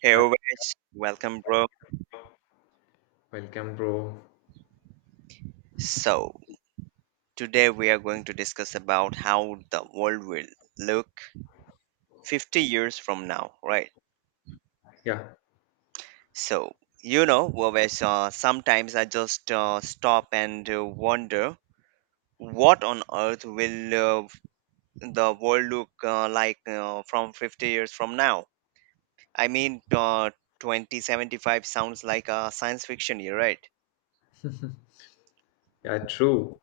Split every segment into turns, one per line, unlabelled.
Hey
Hi,
Ovesh, welcome bro.
welcome, bro.
So, today we are going to discuss about how the world will look 50 years from now, right?
Yeah,
So, Ovesh, sometimes I just stop and wonder what on earth will the world look like from 50 years from now? I mean, uh, 2075 sounds like a science fiction year, right?
yeah, true.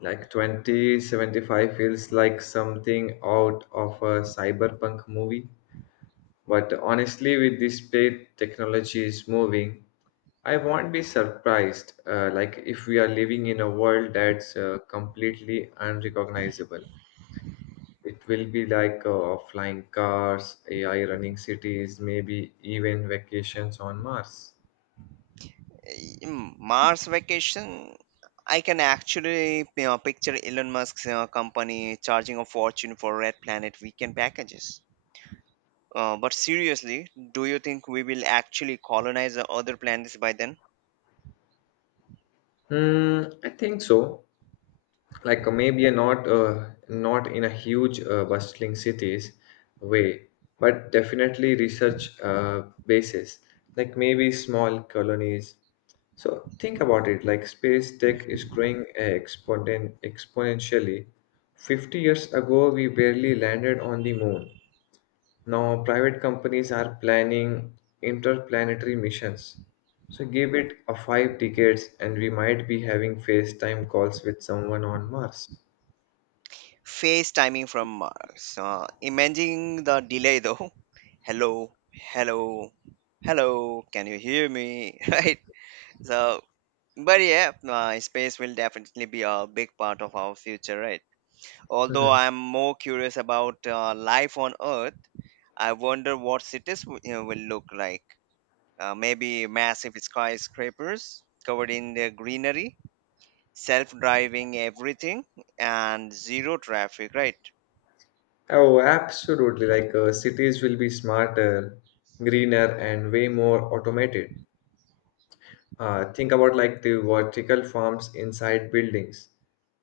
Like 2075 feels like something out of a cyberpunk movie. But honestly, with this state technology is moving, I won't be surprised. Like if we are living in a world that's completely unrecognizable, it will be like flying cars, AI running cities, maybe even vacations on Mars.
Mm, Mars vacation, I can actually picture Elon Musk's company charging a fortune for Red Planet weekend packages. But seriously, do you think we will actually colonize the other planets by then?
Hmm, I think so. Like maybe not in a huge bustling cities way, but definitely research basis, like maybe small colonies. So think about it, like space tech is growing exponentially. 50 years ago we barely landed on the moon. Now private companies are planning interplanetary missions, so give it a 5 decades and we might be having FaceTime calls with someone on Mars.
Phase timing from Mars. Imagine the delay though. Hello, hello, hello, can you hear me? Right? So, but yeah, space will definitely be a big part of our future, right? Although
Mhm.
I'm more curious about life on Earth, I wonder what cities will look like. Maybe massive skyscrapers covered in their greenery, self driving everything, and zero traffic, right?
Oh, absolutely. Like cities will be smarter, greener, and way more automated. Think about like the vertical farms inside buildings,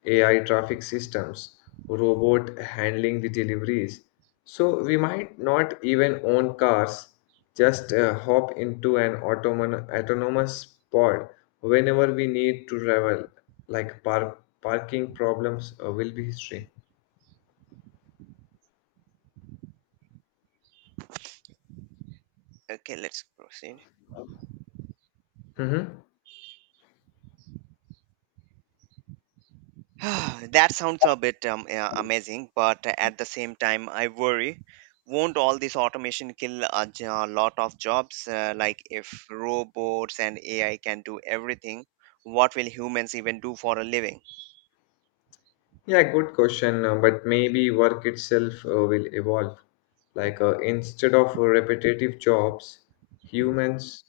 AI traffic systems, robot handling the deliveries. So we might not even own cars, just hop into an autonomous pod whenever we need to travel. Like parking problems will be history.
Okay, let's proceed.
Mm-hmm.
That sounds a bit amazing, but at the same time, I worry won't all this automation kill a lot of jobs? Like, if robots and AI can do everything, what will humans even do for a living?
Yeah, good question. But maybe work itself will evolve. Like instead of repetitive jobs, humans.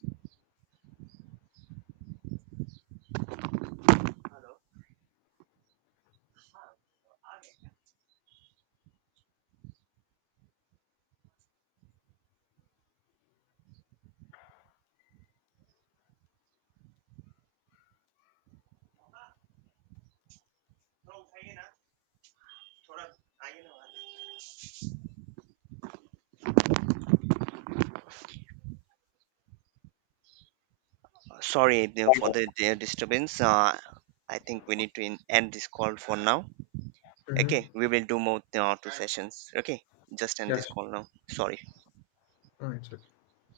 Sorry for the disturbance. I think we need to end this call for now.
Mhm.
Okay, we will do more two sessions. Okay, just end
Yeah,
this
sure.
call now. Sorry.
No, it's okay.